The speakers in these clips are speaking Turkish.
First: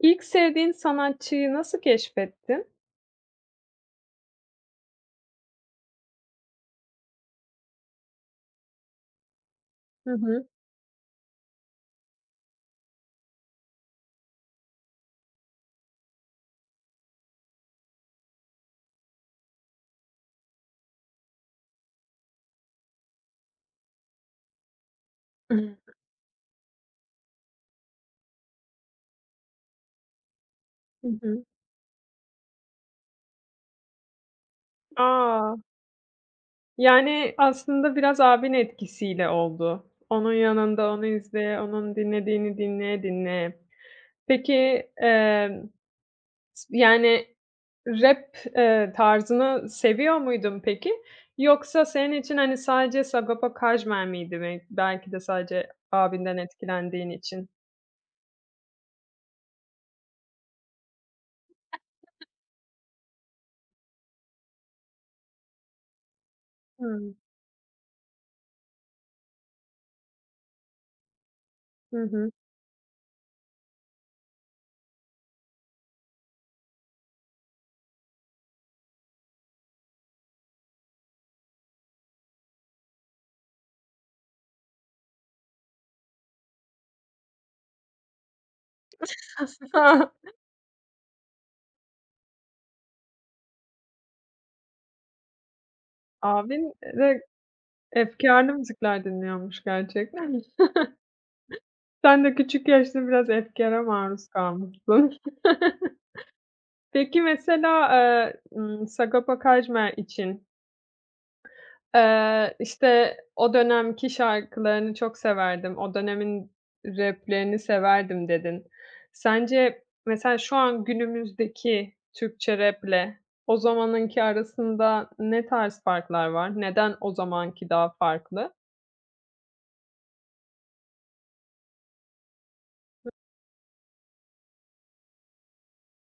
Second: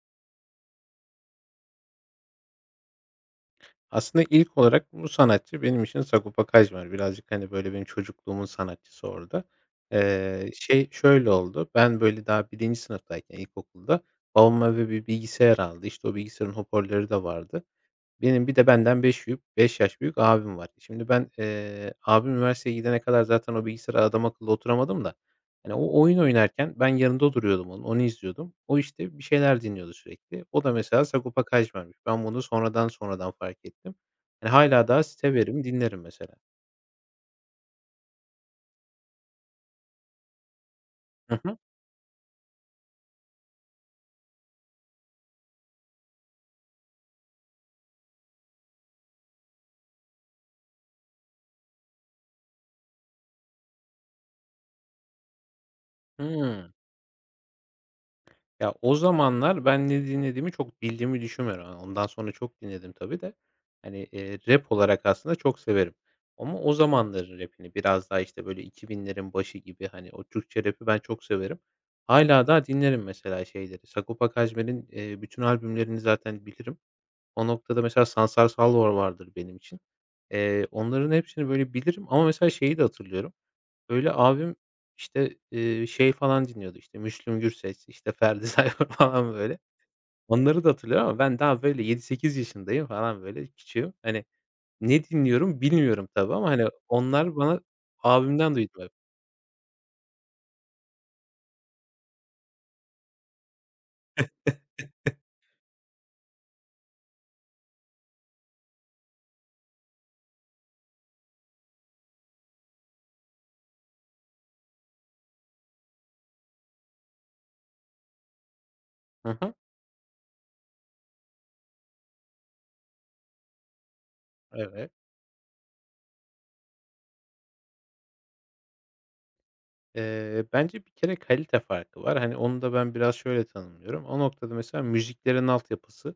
İlk sevdiğin sanatçıyı nasıl keşfettin? Aslında ilk olarak bu sanatçı benim için Sagopa Kajmer. Birazcık, hani, böyle, benim çocukluğumun sanatçısı orada. Hı hı. Şey, şöyle oldu, ben, böyle, daha birinci sınıftayken ilkokulda babam eve bir bilgisayar aldı. İşte, o bilgisayarın hoparlörü de vardı. Benim bir de benden 5 yaş büyük abim var. Şimdi ben, abim üniversiteye gidene kadar zaten o bilgisayara adam akıllı oturamadım da, hani, Hı o oyun oynarken ben yanında duruyordum onun, onu izliyordum. O, işte, bir şeyler dinliyordu sürekli. O da mesela hı. Sagopa Kajmer'miş. Ben bunu sonradan sonradan fark ettim. Hani, hâlâ daha A! severim, dinlerim mesela. Yani, aslında biraz abin etkisiyle oldu. Onun yanında onu Hı hı. izleye, onun dinlediğini dinleye dinleye. Peki, emm, yani, rap, tarzını seviyor muydun peki? Yoksa senin için, hani, sadece Sagopa Kajmer miydi belki de sadece abinden Hıı. etkilendiğin için? Ya, o zamanlar ben ne dinlediğimi çok bildiğimi düşünmüyorum. Hani, ondan sonra çok dinledim tabii de. Hani, rap olarak aslında çok severim ama o Hımm. zamanların rap'ini biraz daha, işte, böyle 2000'lerin başı gibi, hani, o Türkçe rap'i ben çok severim. Hı hı. Hala daha dinlerim mesela şeyleri. Sagopa Kajmer'in, bütün albümlerini zaten bilirim. O noktada mesela Sansar Salvo vardır benim için. Onların hepsini böyle bilirim ama mesela şeyi de hatırlıyorum. Öyle abim, işte, şey falan dinliyordu, işte, Müslüm Gürses, işte, Ferdi Tayfur falan böyle. Onları da hatırlıyorum ama ben daha böyle yedi sekiz yaşındayım falan böyle küçüğüm. Hani, ne dinliyorum bilmiyorum tabii ama, hani, Abin de onlar bana efkârlı abimden duydum hep. müzikler dinliyormuş gerçekten. Sen de küçük yaşta biraz efkâra maruz kalmışsın. Peki mesela, Sagopa Kajmer için, işte, o dönemki şarkılarını çok severdim, o dönemin rap'lerini severdim dedin. Hı hı. Sence mesela şu an günümüzdeki Türkçe rap'le o zamanınki Evet. arasında ne tarz farklar var? Neden o zamanki daha farklı? Bence bir kere kalite farkı var. Hani, onu da ben biraz şöyle tanımlıyorum. O noktada mesela müziklerin altyapısı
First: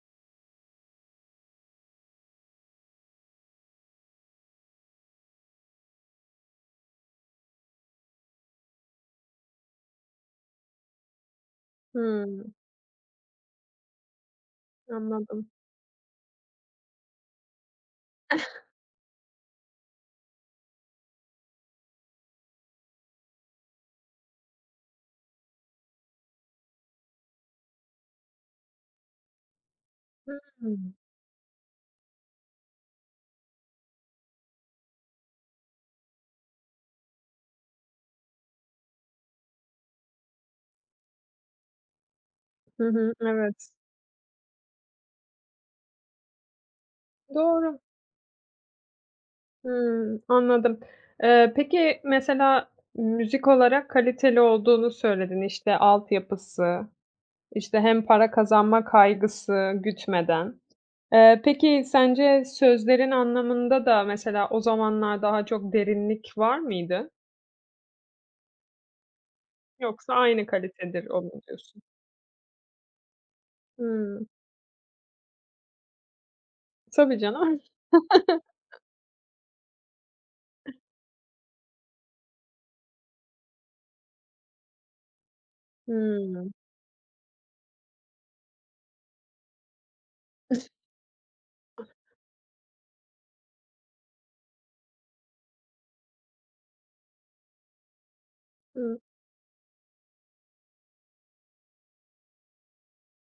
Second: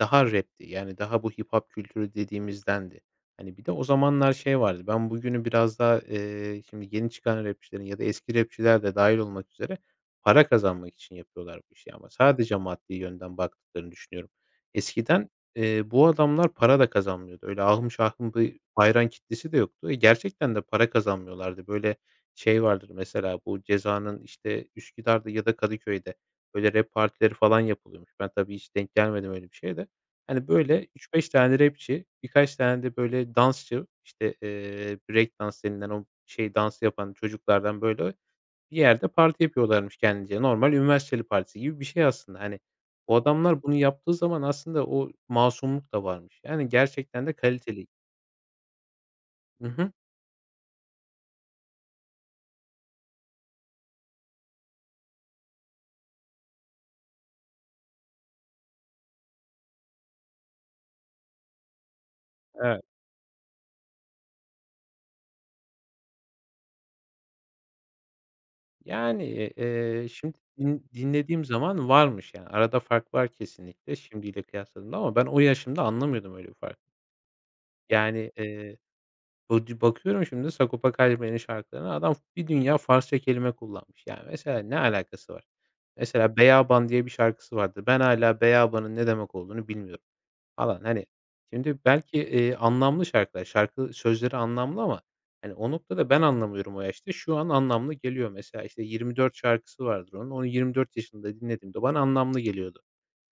daha rap'ti. Yani, daha bu hip hop kültürü dediğimizdendi. Hani, bir de o zamanlar şey vardı, ben bugünü biraz daha, şimdi yeni çıkan rapçilerin ya da eski rapçiler de dâhil olmak üzere para kazanmak için yapıyorlar bu işi ama Hımm, sadece maddi yönden baktıklarını düşünüyorum. Eskiden, anladım. Bu adamlar para da kazanmıyordu. Öyle ahım şahım bir hayran kitlesi de yoktu. E, gerçekten de para kazanmıyorlardı. Böyle şey vardır mesela, bu Ceza'nın, işte, Üsküdar'da ya da Kadıköy'de böyle rap partileri falan yapılıyormuş. Ben tabii hiç denk gelmedim öyle bir şeye de. Hani, böyle Hımm. üç beş tane rapçi, birkaç tane de böyle dansçı, işte, break dans denilen o şey dansı yapan çocuklardan, böyle, bir yerde parti yapıyorlarmış kendince. Normal üniversiteli partisi gibi bir şey aslında. Hani, Hı hı, o adamlar evet. bunu yaptığı zaman aslında o masumluk da varmış. Yani gerçekten de Doğru. kaliteli. Hı hı. Hımm, anladım. Peki, mesela müzik olarak kaliteli olduğunu söyledin. İşte, altyapısı, işte, hem para kazanma kaygısı gütmeden. Peki, sence Evet. sözlerin anlamında da mesela o zamanlar daha çok derinlik var mıydı? Yani, Yoksa şimdi aynı din kalitedir o mu dinlediğim diyorsun? zaman varmış yani. Arada fark var kesinlikle Hımm. şimdiyle kıyasladığımda ama ben o yaşımda anlamıyordum öyle bir fark. Tabii canım. Yani, Bodi bakıyorum şimdi Sagopa Kajmer'in şarkılarına, adam bir dünya Farsça kelime kullanmış. Yani mesela ne alakası var? Mesela Hımm. "Beyaban" diye bir şarkısı vardı. Ben hala beyabanın ne demek olduğunu bilmiyorum falan. Hani, şimdi belki, anlamlı şarkılar, şarkı sözleri anlamlı ama, hani, o noktada ben anlamıyorum o yaşta. Şu an anlamlı geliyor. Mesela, işte, Hı, "24" şarkısı vardır onun. Onu 24 yaşında dinlediğimde bana anlamlı geliyordu.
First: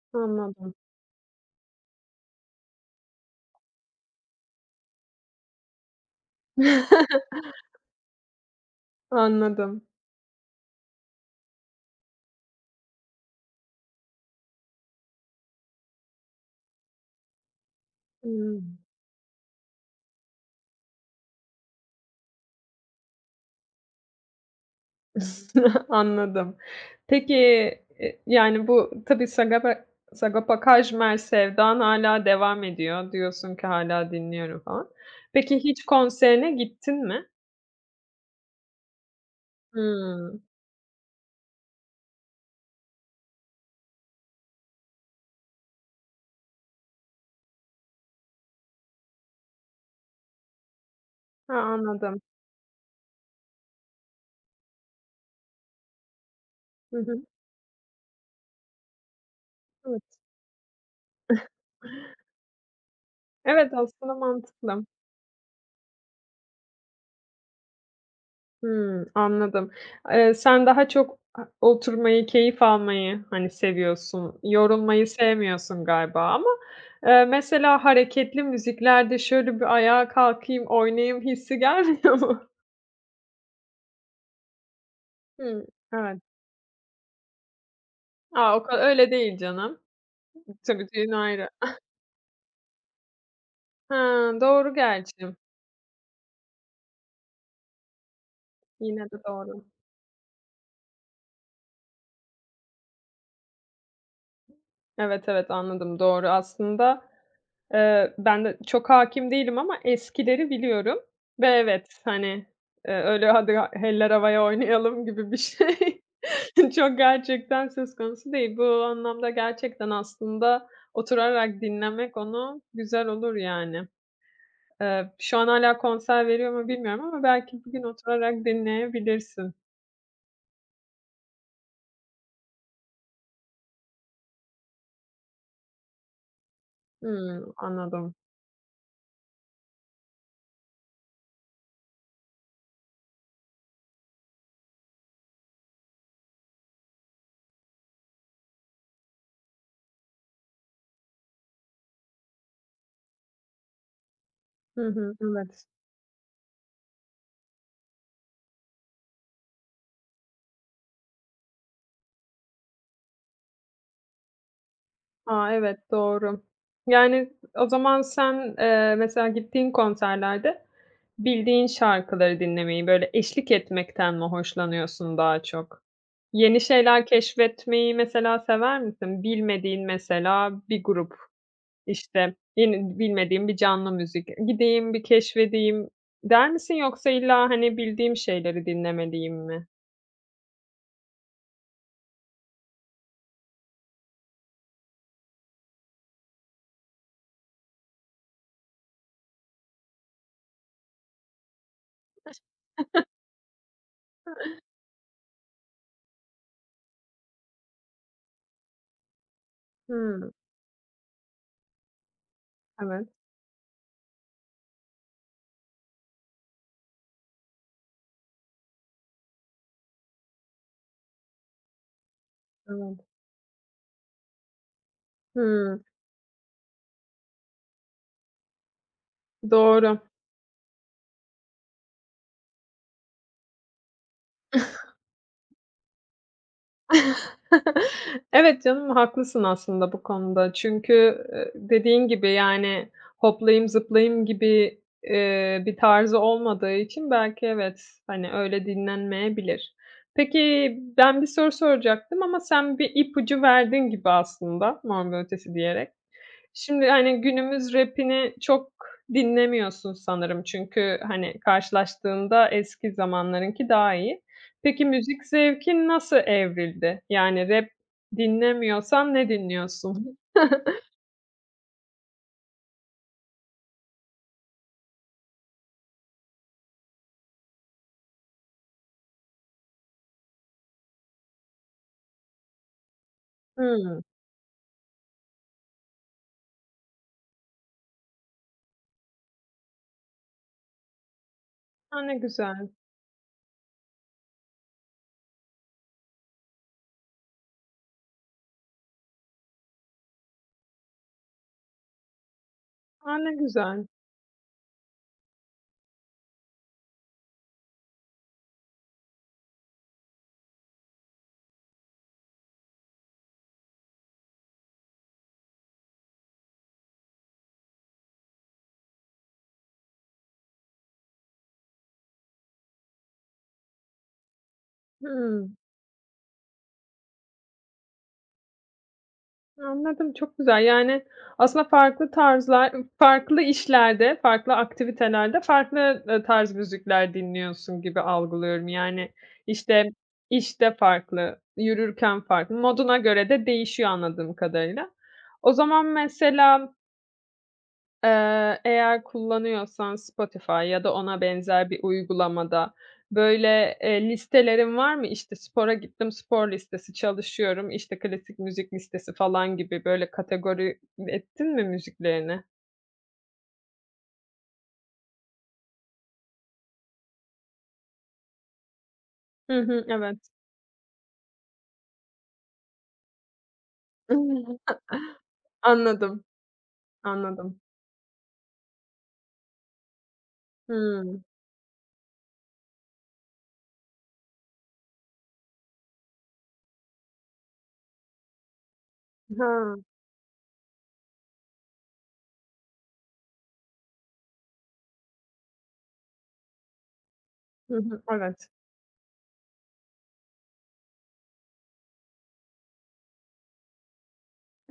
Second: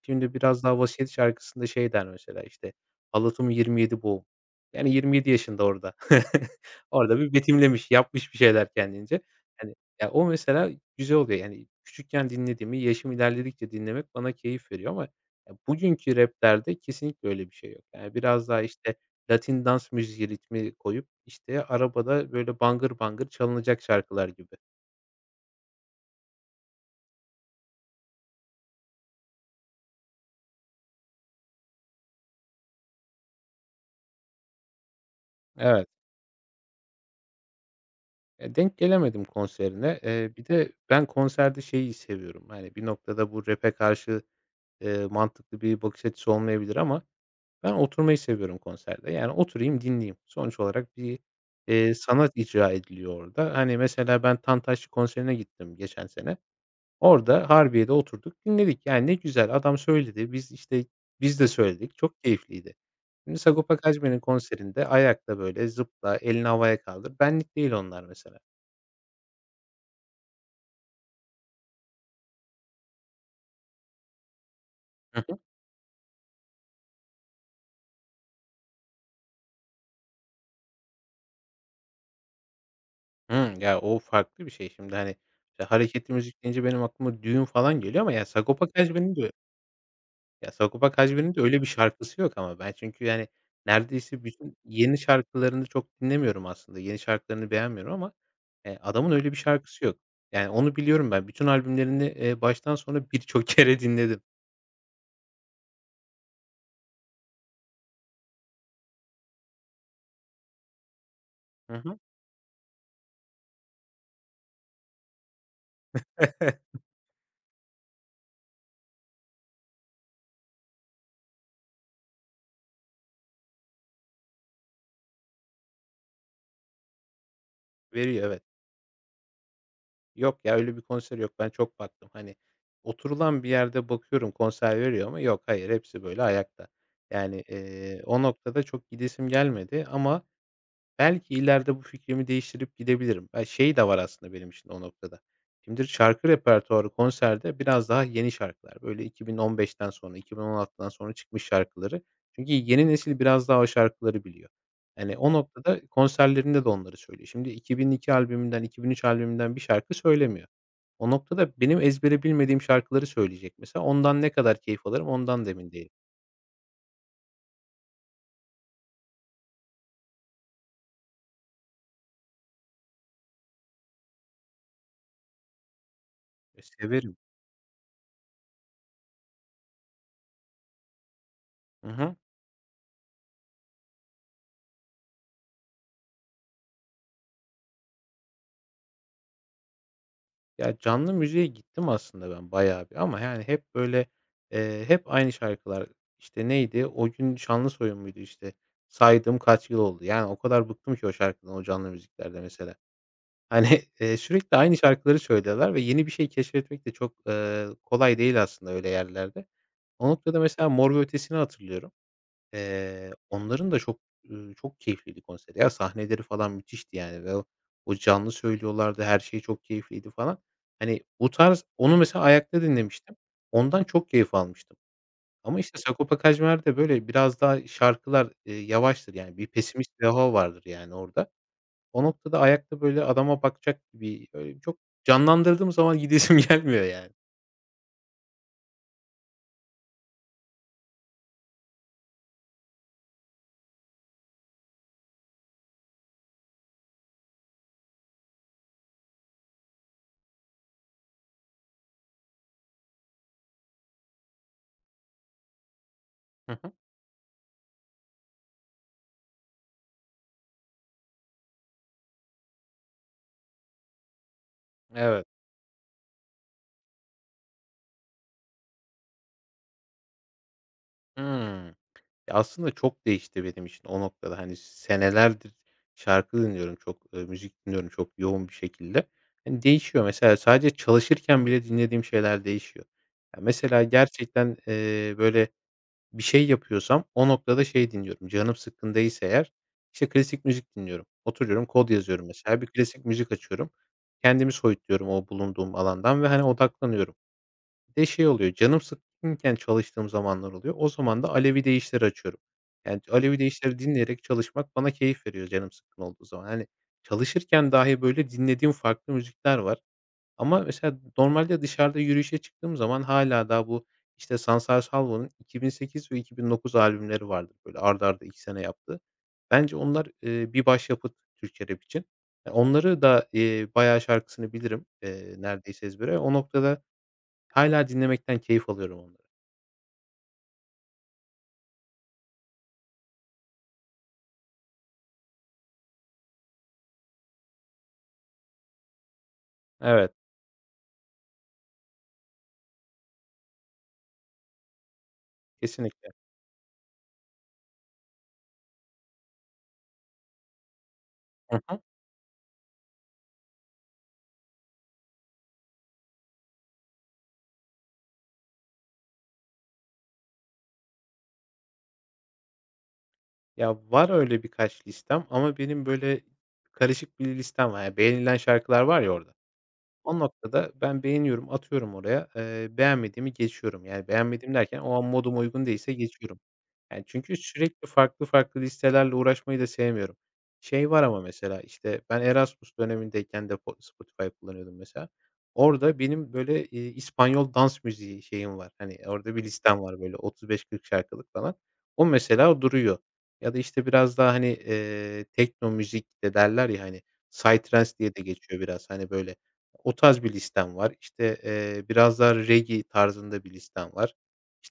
Şimdi biraz anladım. daha Vasiyet şarkısında şey der mesela, işte, "Halatım 27 boğum." Yani 27 yaşında orada. Orada bir betimlemiş, yapmış bir şeyler kendince. Hani, Anladım. ya, o mesela güzel oluyor. Yani küçükken dinlediğimi yaşım ilerledikçe dinlemek bana keyif veriyor ama ya, bugünkü rap'lerde kesinlikle öyle bir şey yok. Yani biraz daha, Hımm. işte, Latin dans müziği ritmi koyup, işte, arabada böyle bangır bangır çalınacak şarkılar gibi. Anladım. Peki, yani, bu tabii Sagopa Kajmer sevdan hala devam ediyor. Diyorsun ki hala dinliyorum falan. Peki hiç Evet. konserine gittin mi? Ya, denk gelemedim konserine. Hımm. Bir de ben konserde şeyi seviyorum, hani, bir noktada bu rap'e karşı, mantıklı bir bakış açısı olmayabilir ama ben oturmayı seviyorum konserde. Yani, oturayım, dinleyeyim. Sonuç olarak bir, Ha, anladım. sanat icra ediliyor orada. Hani, mesela ben Tantaşçı konserine gittim geçen sene. Hı hı. Orada Harbiye'de oturduk, dinledik. Yani, ne güzel adam Evet. söyledi, işte, biz de söyledik. Çok keyifliydi. Şimdi Evet, Sagopa aslında Kajmer'in mantıklı. konserinde ayakta, böyle, zıpla, elini havaya kaldır. Benlik değil onlar mesela. Hımm, anladım. Sen daha çok oturmayı, keyif almayı, hani, seviyorsun. Yorulmayı Hı hı. sevmiyorsun galiba ama, mesela hareketli müziklerde şöyle bir ayağa kalkayım, oynayayım hissi gelmiyor mu? Hımm. Ya, o farklı bir şey şimdi, hani, Hımm, işte, hareketli evet. müzik deyince benim aklıma düğün falan geliyor ama ya A, o Sagopa ka öyle Kajmer'in de değil canım. ya Tabii, Sagopa düğün Kajmer'in de ayrı. öyle bir şarkısı yok ama ben çünkü, yani, Ha, neredeyse bütün doğru yeni gerçi. şarkılarını çok dinlemiyorum aslında. Yeni şarkılarını beğenmiyorum ama, Yine adamın de öyle bir doğru. şarkısı yok. Yani onu biliyorum ben. Bütün albümlerini, baştan sona birçok kere dinledim. Evet, evet, anladım, doğru. Ben de çok hâkim değilim ama eskileri biliyorum ve Hı hı. evet, hani, öyle hadi ha "Eller havaya oynayalım." gibi bir şey çok gerçekten söz konusu değil. Bu anlamda gerçekten aslında oturarak dinlemek onu güzel olur yani. Şu an hâlâ konser veriyor mu bilmiyorum ama belki bir gün Veriyor, oturarak evet. dinleyebilirsin. Yok ya, öyle bir konser yok. Ben çok baktım. Hani, oturulan bir yerde bakıyorum konser veriyor mu? Yok, hayır, hepsi böyle ayakta. Yani, Hımm, anladım. o noktada çok gidesim gelmedi ama belki ileride bu fikrimi değiştirip gidebilirim. Ben şey de var aslında benim için o noktada. Şimdi şarkı repertuarı konserde biraz daha yeni şarkılar. Böyle 2015'ten sonra, 2016'dan sonra çıkmış şarkıları. Çünkü yeni nesil biraz daha o şarkıları biliyor. Hı hı, Yani, o evet. noktada konserlerinde de onları söylüyor. Şimdi 2002 albümünden, 2003 albümünden bir şarkı söylemiyor. O noktada benim ezbere bilmediğim şarkıları söyleyecek mesela. Ondan ne kadar keyif alırım ondan da A, emin evet, değilim. doğru. Yani, o zaman sen, mesela gittiğin konserlerde bildiğin şarkıları dinlemeyi, böyle, eşlik etmekten mi hoşlanıyorsun daha çok? Yeni E, şeyler severim. keşfetmeyi mesela sever misin? Bilmediğin mesela bir grup, Hı hı. işte, yeni bilmediğin bir canlı müzik, "Gideyim, bir keşfedeyim." der misin yoksa illa, hani, bildiğim şeyleri dinlemeliyim mi? Ya, canlı müziğe gittim aslında ben bayağı bir ama, yani, hep böyle, hep aynı şarkılar. İşte, neydi? O gün Şanlısoyun muydu, işte? Saydım kaç yıl oldu. Yani, o kadar bıktım ki o şarkıdan, o canlı müziklerde mesela. Hani, sürekli aynı şarkıları söylüyorlar ve yeni bir şey keşfetmek de çok, kolay değil aslında öyle yerlerde. O Hımm. noktada mesela Mor ve Ötesi'ni hatırlıyorum. Evet, Onların da çok, çok keyifliydi konseri ya. Sahneleri falan müthişti yani ve o canlı söylüyorlardı, her şey çok keyifliydi falan. Hani, bu tarz onu mesela ayakta evet. dinlemiştim. Ondan çok keyif almıştım. Ama işte Hımm, Sagopa Kajmer'de böyle biraz daha şarkılar, yavaştır yani bir doğru. pesimist bir hava vardır yani orada. O noktada ayakta böyle adama bakacak gibi, öyle çok canlandırdığım zaman gidesim gelmiyor yani. Evet canım, haklısın aslında bu konuda. Çünkü, dediğin gibi, yani, hoplayayım zıplayayım gibi, bir tarzı olmadığı için belki evet, hani, öyle dinlenmeyebilir. Peki, ben bir soru soracaktım ama sen bir ipucu verdin gibi aslında, Mor ve Ötesi diyerek. Hı hı. Şimdi, hani, günümüz rap'ini çok dinlemiyorsun sanırım çünkü, hani, karşılaştığında eski zamanlarınki daha iyi. Peki, müzik Evet. zevkin nasıl evrildi? Yani rap dinlemiyorsan ne dinliyorsun? Hıı. Ya, aslında çok değişti benim için o noktada. Hani, senelerdir şarkı dinliyorum çok, müzik dinliyorum çok yoğun bir şekilde. Hani, değişiyor mesela sadece çalışırken bile dinlediğim şeyler değişiyor. Ya, mesela Hımm. gerçekten, böyle bir şey yapıyorsam o noktada şey dinliyorum, canım sıkkındaysa eğer, işte, klasik müzik dinliyorum. Oturuyorum kod A, ne yazıyorum mesela bir güzel. klasik müzik açıyorum. Kendimi soyutluyorum o bulunduğum alandan ve, hani, odaklanıyorum. Bir de şey oluyor, canım sıkkınken çalıştığım zamanlar oluyor. O zaman da Alevi deyişleri açıyorum. Yani A, ne Alevi deyişleri güzel. dinleyerek çalışmak bana keyif veriyor canım sıkkın olduğu zaman. Hani çalışırken dahi böyle dinlediğim farklı müzikler var. Ama mesela normalde dışarıda yürüyüşe çıktığım zaman hala daha bu, işte, Sansar Salvo'nun 2008 ve 2009 albümleri vardır, böyle, art arda 2 sene yaptı. Bence onlar, bir başyapıt Türkçe rap için. Ya, onları da, bayağı şarkısını bilirim, Hıı. neredeyse ezbere. O noktada hâlâ dinlemekten keyif alıyorum onları. Anladım, çok güzel. Yani, aslında farklı tarzlar farklı işlerde, farklı aktivitelerde farklı, tarz müzikler dinliyorsun gibi algılıyorum. Yani, işte, Evet, işte farklı, yürürken farklı, moduna göre de değişiyor anladığım kadarıyla. O zaman kesinlikle. mesela eğer kullanıyorsan Spotify ya da ona Hı benzer bir hı. uygulamada, böyle, listelerin var mı? İşte, spora gittim, spor listesi, çalışıyorum, işte, klasik müzik listesi falan gibi, böyle, kategori ettin mi müziklerini? Ya, var öyle birkaç listem ama benim, böyle, karışık bir listem var. Ya, beğenilen şarkılar var ya orada. Hı hı, O evet. noktada ben beğeniyorum, atıyorum oraya. Beğenmediğimi geçiyorum. Yani beğenmediğim derken o an moduma uygun değilse Anladım, geçiyorum. Yani çünkü anladım. sürekli farklı farklı listelerle uğraşmayı da sevmiyorum. Şey var ama Hımm. mesela, işte, ben Erasmus dönemindeyken de Spotify kullanıyordum mesela. Orada benim böyle, İspanyol dans müziği şeyim var. Hani, orada bir Ha. listem var böyle 35-40 şarkılık falan. O mesela duruyor. Ya da, işte, biraz daha, hani, tekno müzik de derler ya, hani, Hı psytrance hı, diye de evet. geçiyor biraz. Hani, böyle o tarz bir listem var. İşte, biraz daha reggae tarzında bir listem var.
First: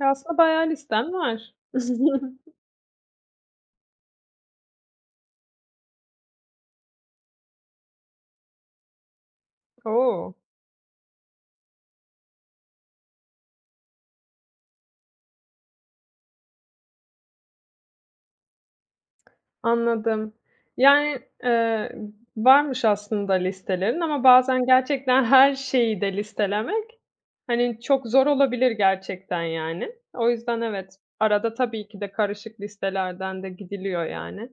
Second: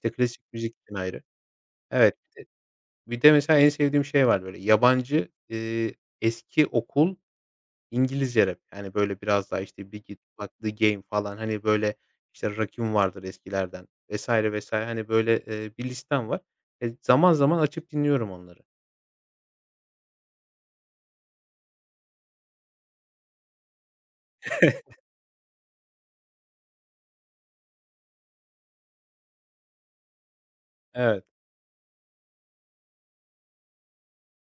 Ya, aslında klasik bayağı müzik için listen ayrı. var. Evet, bir de mesela en sevdiğim şey var böyle yabancı, eski okul İngilizce rap. Yani, böyle biraz daha, işte, Biggie, O! Tupac, The Game falan, hani, böyle, işte, Rakim vardır eskilerden vs. vs. Hani, böyle, bir listem var. E, zaman zaman açıp dinliyorum onları. Anladım. Yani, eee, varmış aslında listelerin ama bazen gerçekten her şeyi de listelemek, hani, çok zor olabilir gerçekten yani. O yüzden evet, Evet, arada tabii ki de karışık listelerden de gidiliyor yani.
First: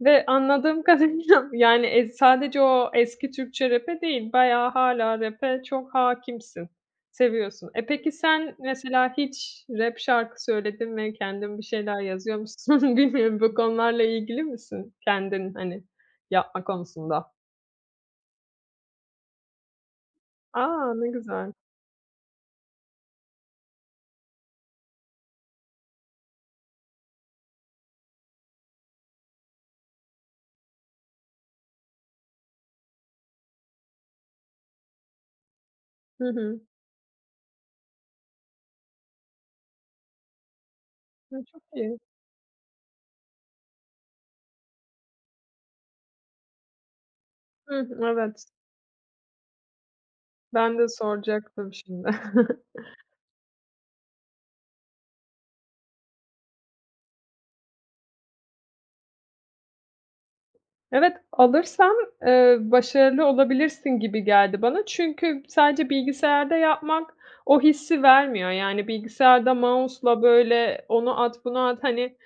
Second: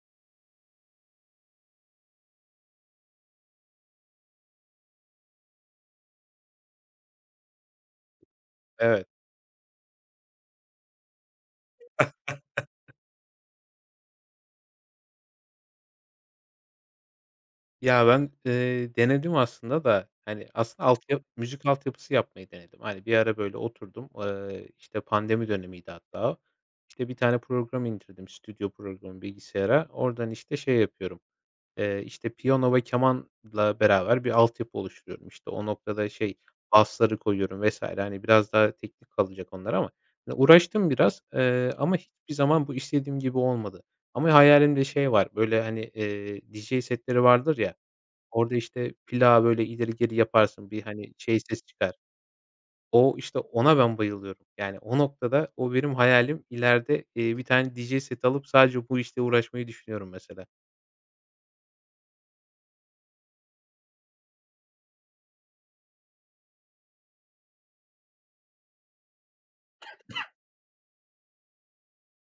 Ve anladığım kadarıyla yani, sadece o eski Türkçe rap'e değil, bayağı hala rap'e çok hakimsin seviyorsun. E, peki sen evet. mesela hiç rap şarkı söyledin mi? Kendin bir şeyler yazıyor musun? Bilmiyorum, bu konularla ilgili misin? Kendin, hani, yapma konusunda. Ya, ben, denedim aslında da, hani, aslında Aa ne güzel. müzik altyapısı yapmayı denedim. Hani, bir ara böyle oturdum, işte, pandemi dönemiydi hatta. İşte, bir tane program indirdim, stüdyo programı bilgisayara. Oradan, işte, şey yapıyorum, işte, piyano ve kemanla beraber bir altyapı oluşturuyorum. İşte, o noktada Hı şey, hı. basları koyuyorum vesaire. Hani, biraz daha teknik kalacak onlar ama hani, uğraştım biraz, Hı, çok ama iyi. hiçbir zaman bu istediğim gibi olmadı. Ama hayalimde şey var, böyle, hani, DJ setleri vardır ya, Hıh, evet. orada, işte, pilav böyle, ileri geri yaparsın, Ben bir, de hani, şey ses soracaktım çıkar. şimdi. O, işte, ona ben bayılıyorum. Yani, o noktada o benim hayalim. İleride bir tane DJ seti alıp sadece bu işle uğraşmayı düşünüyorum mesela. Evet, alırsan, başarılı olabilirsin gibi geldi bana. Çünkü sadece bilgisayarda yapmak o hissi vermiyor. Yani bilgisayarda mouse'la böyle onu at, bunu at, hani,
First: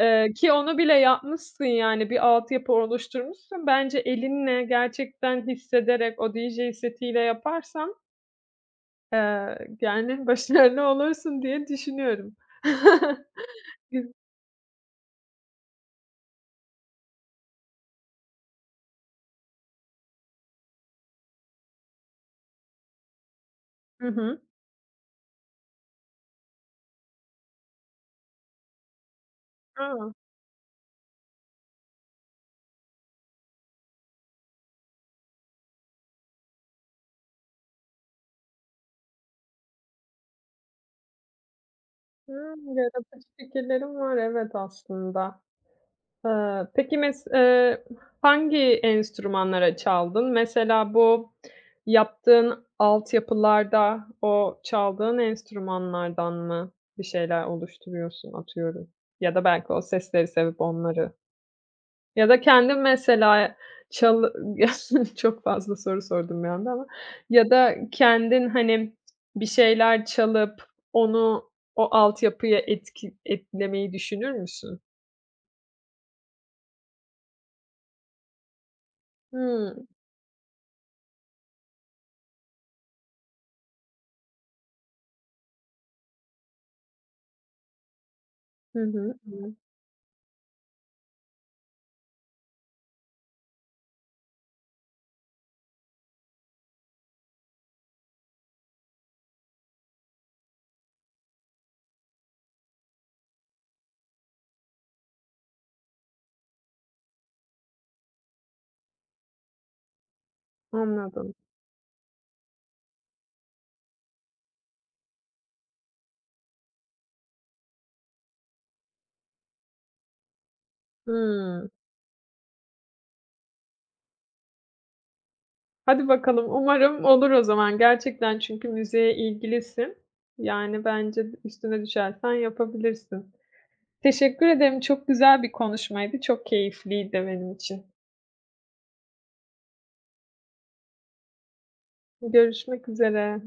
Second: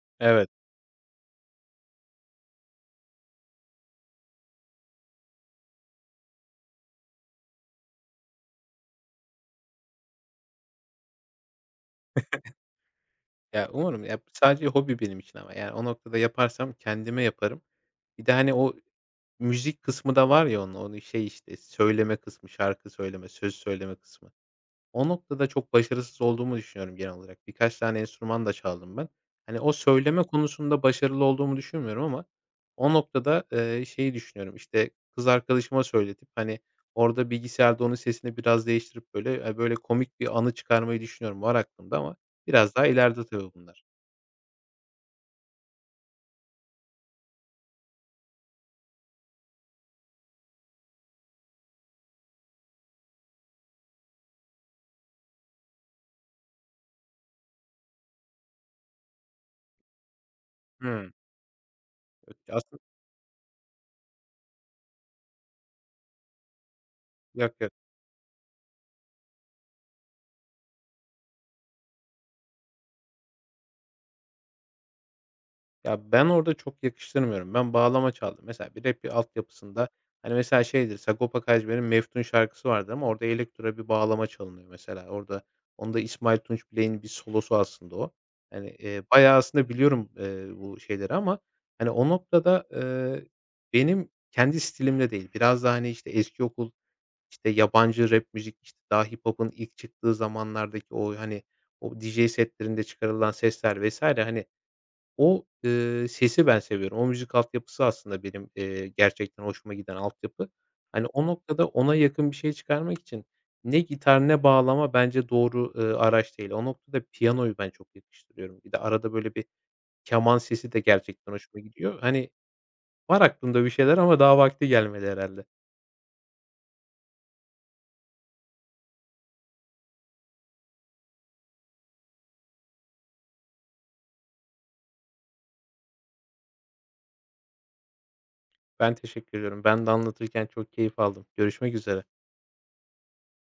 Evet. ki onu bile yapmışsın yani bir altyapı oluşturmuşsun. Bence elinle gerçekten hissederek o DJ setiyle yaparsan, yani başarılı olursun diye düşünüyorum. Ya, umarım. Güz- Ya, sadece hobi benim için ama, yani, o noktada yaparsam kendime yaparım. Bir de, hani, o müzik kısmı da var ya onun, şey, işte, söyleme kısmı, şarkı söyleme, söz söyleme Hı kısmı. hı. O noktada çok başarısız olduğumu düşünüyorum genel olarak. Birkaç tane enstrüman da çaldım ben. Hani, o A! söyleme konusunda başarılı olduğumu düşünmüyorum ama o noktada, şeyi düşünüyorum, İşte kız arkadaşıma söyletip, hani, orada bilgisayarda onun sesini biraz değiştirip, böyle, böyle komik bir anı çıkarmayı düşünüyorum. Var aklımda ama biraz Hımm, daha ileride yaratıcı tabii bunlar. fikirlerim var evet aslında. Peki mes hangi enstrümanlara çaldın? Mesela bu yaptığın altyapılarda, o çaldığın enstrümanlardan mı bir şeyler oluşturuyorsun atıyorum? Ya da belki o sesleri sevip onları Hımm. ya da kendin Aslında, mesela çalı çok fazla soru sordum bir anda ama ya yok, yok. da kendin, hani, bir şeyler çalıp onu o altyapıya etkilemeyi düşünür müsün? Ya, ben orada çok yakıştırmıyorum. Ben bağlama çaldım. Mesela bir rap Hıı. altyapısında, hani, mesela şeydir, Sagopa Kajmer'in Meftun şarkısı vardır ama orada elektro bir bağlama çalınıyor mesela. Orada onda İsmail Tunç Bilek'in bir solosu aslında o. Hani, Hı hı. bayağı aslında biliyorum, bu şeyleri ama, hani, o noktada, benim kendi stilimde değil, biraz daha, hani, işte, eski okul, işte, yabancı rap müzik, işte, daha hip hop'un ilk çıktığı zamanlardaki o, hani, o DJ setlerinde çıkarılan sesler vesaire hani, o, sesi ben seviyorum. O müzik altyapısı aslında benim, gerçekten hoşuma giden altyapı. Hani, o Anladım. noktada ona yakın bir şey çıkarmak için ne gitar ne bağlama bence doğru, araç değil. O noktada piyanoyu ben çok yakıştırıyorum. Bir de arada böyle bir keman sesi de gerçekten hoşuma Hımm. gidiyor. Hani, var aklımda bir şeyler ama daha vakti gelmedi herhâlde. Hadi bakalım, umarım olur o zaman. Gerçekten çünkü müziğe ilgilisin. Yani bence üstüne düşersen yapabilirsin. Teşekkür ederim. Çok güzel bir konuşmaydı. Çok keyifliydi benim için. Ben teşekkür ediyorum. Ben de anlatırken çok keyif aldım. Görüşmek üzere. Görüşmek üzere.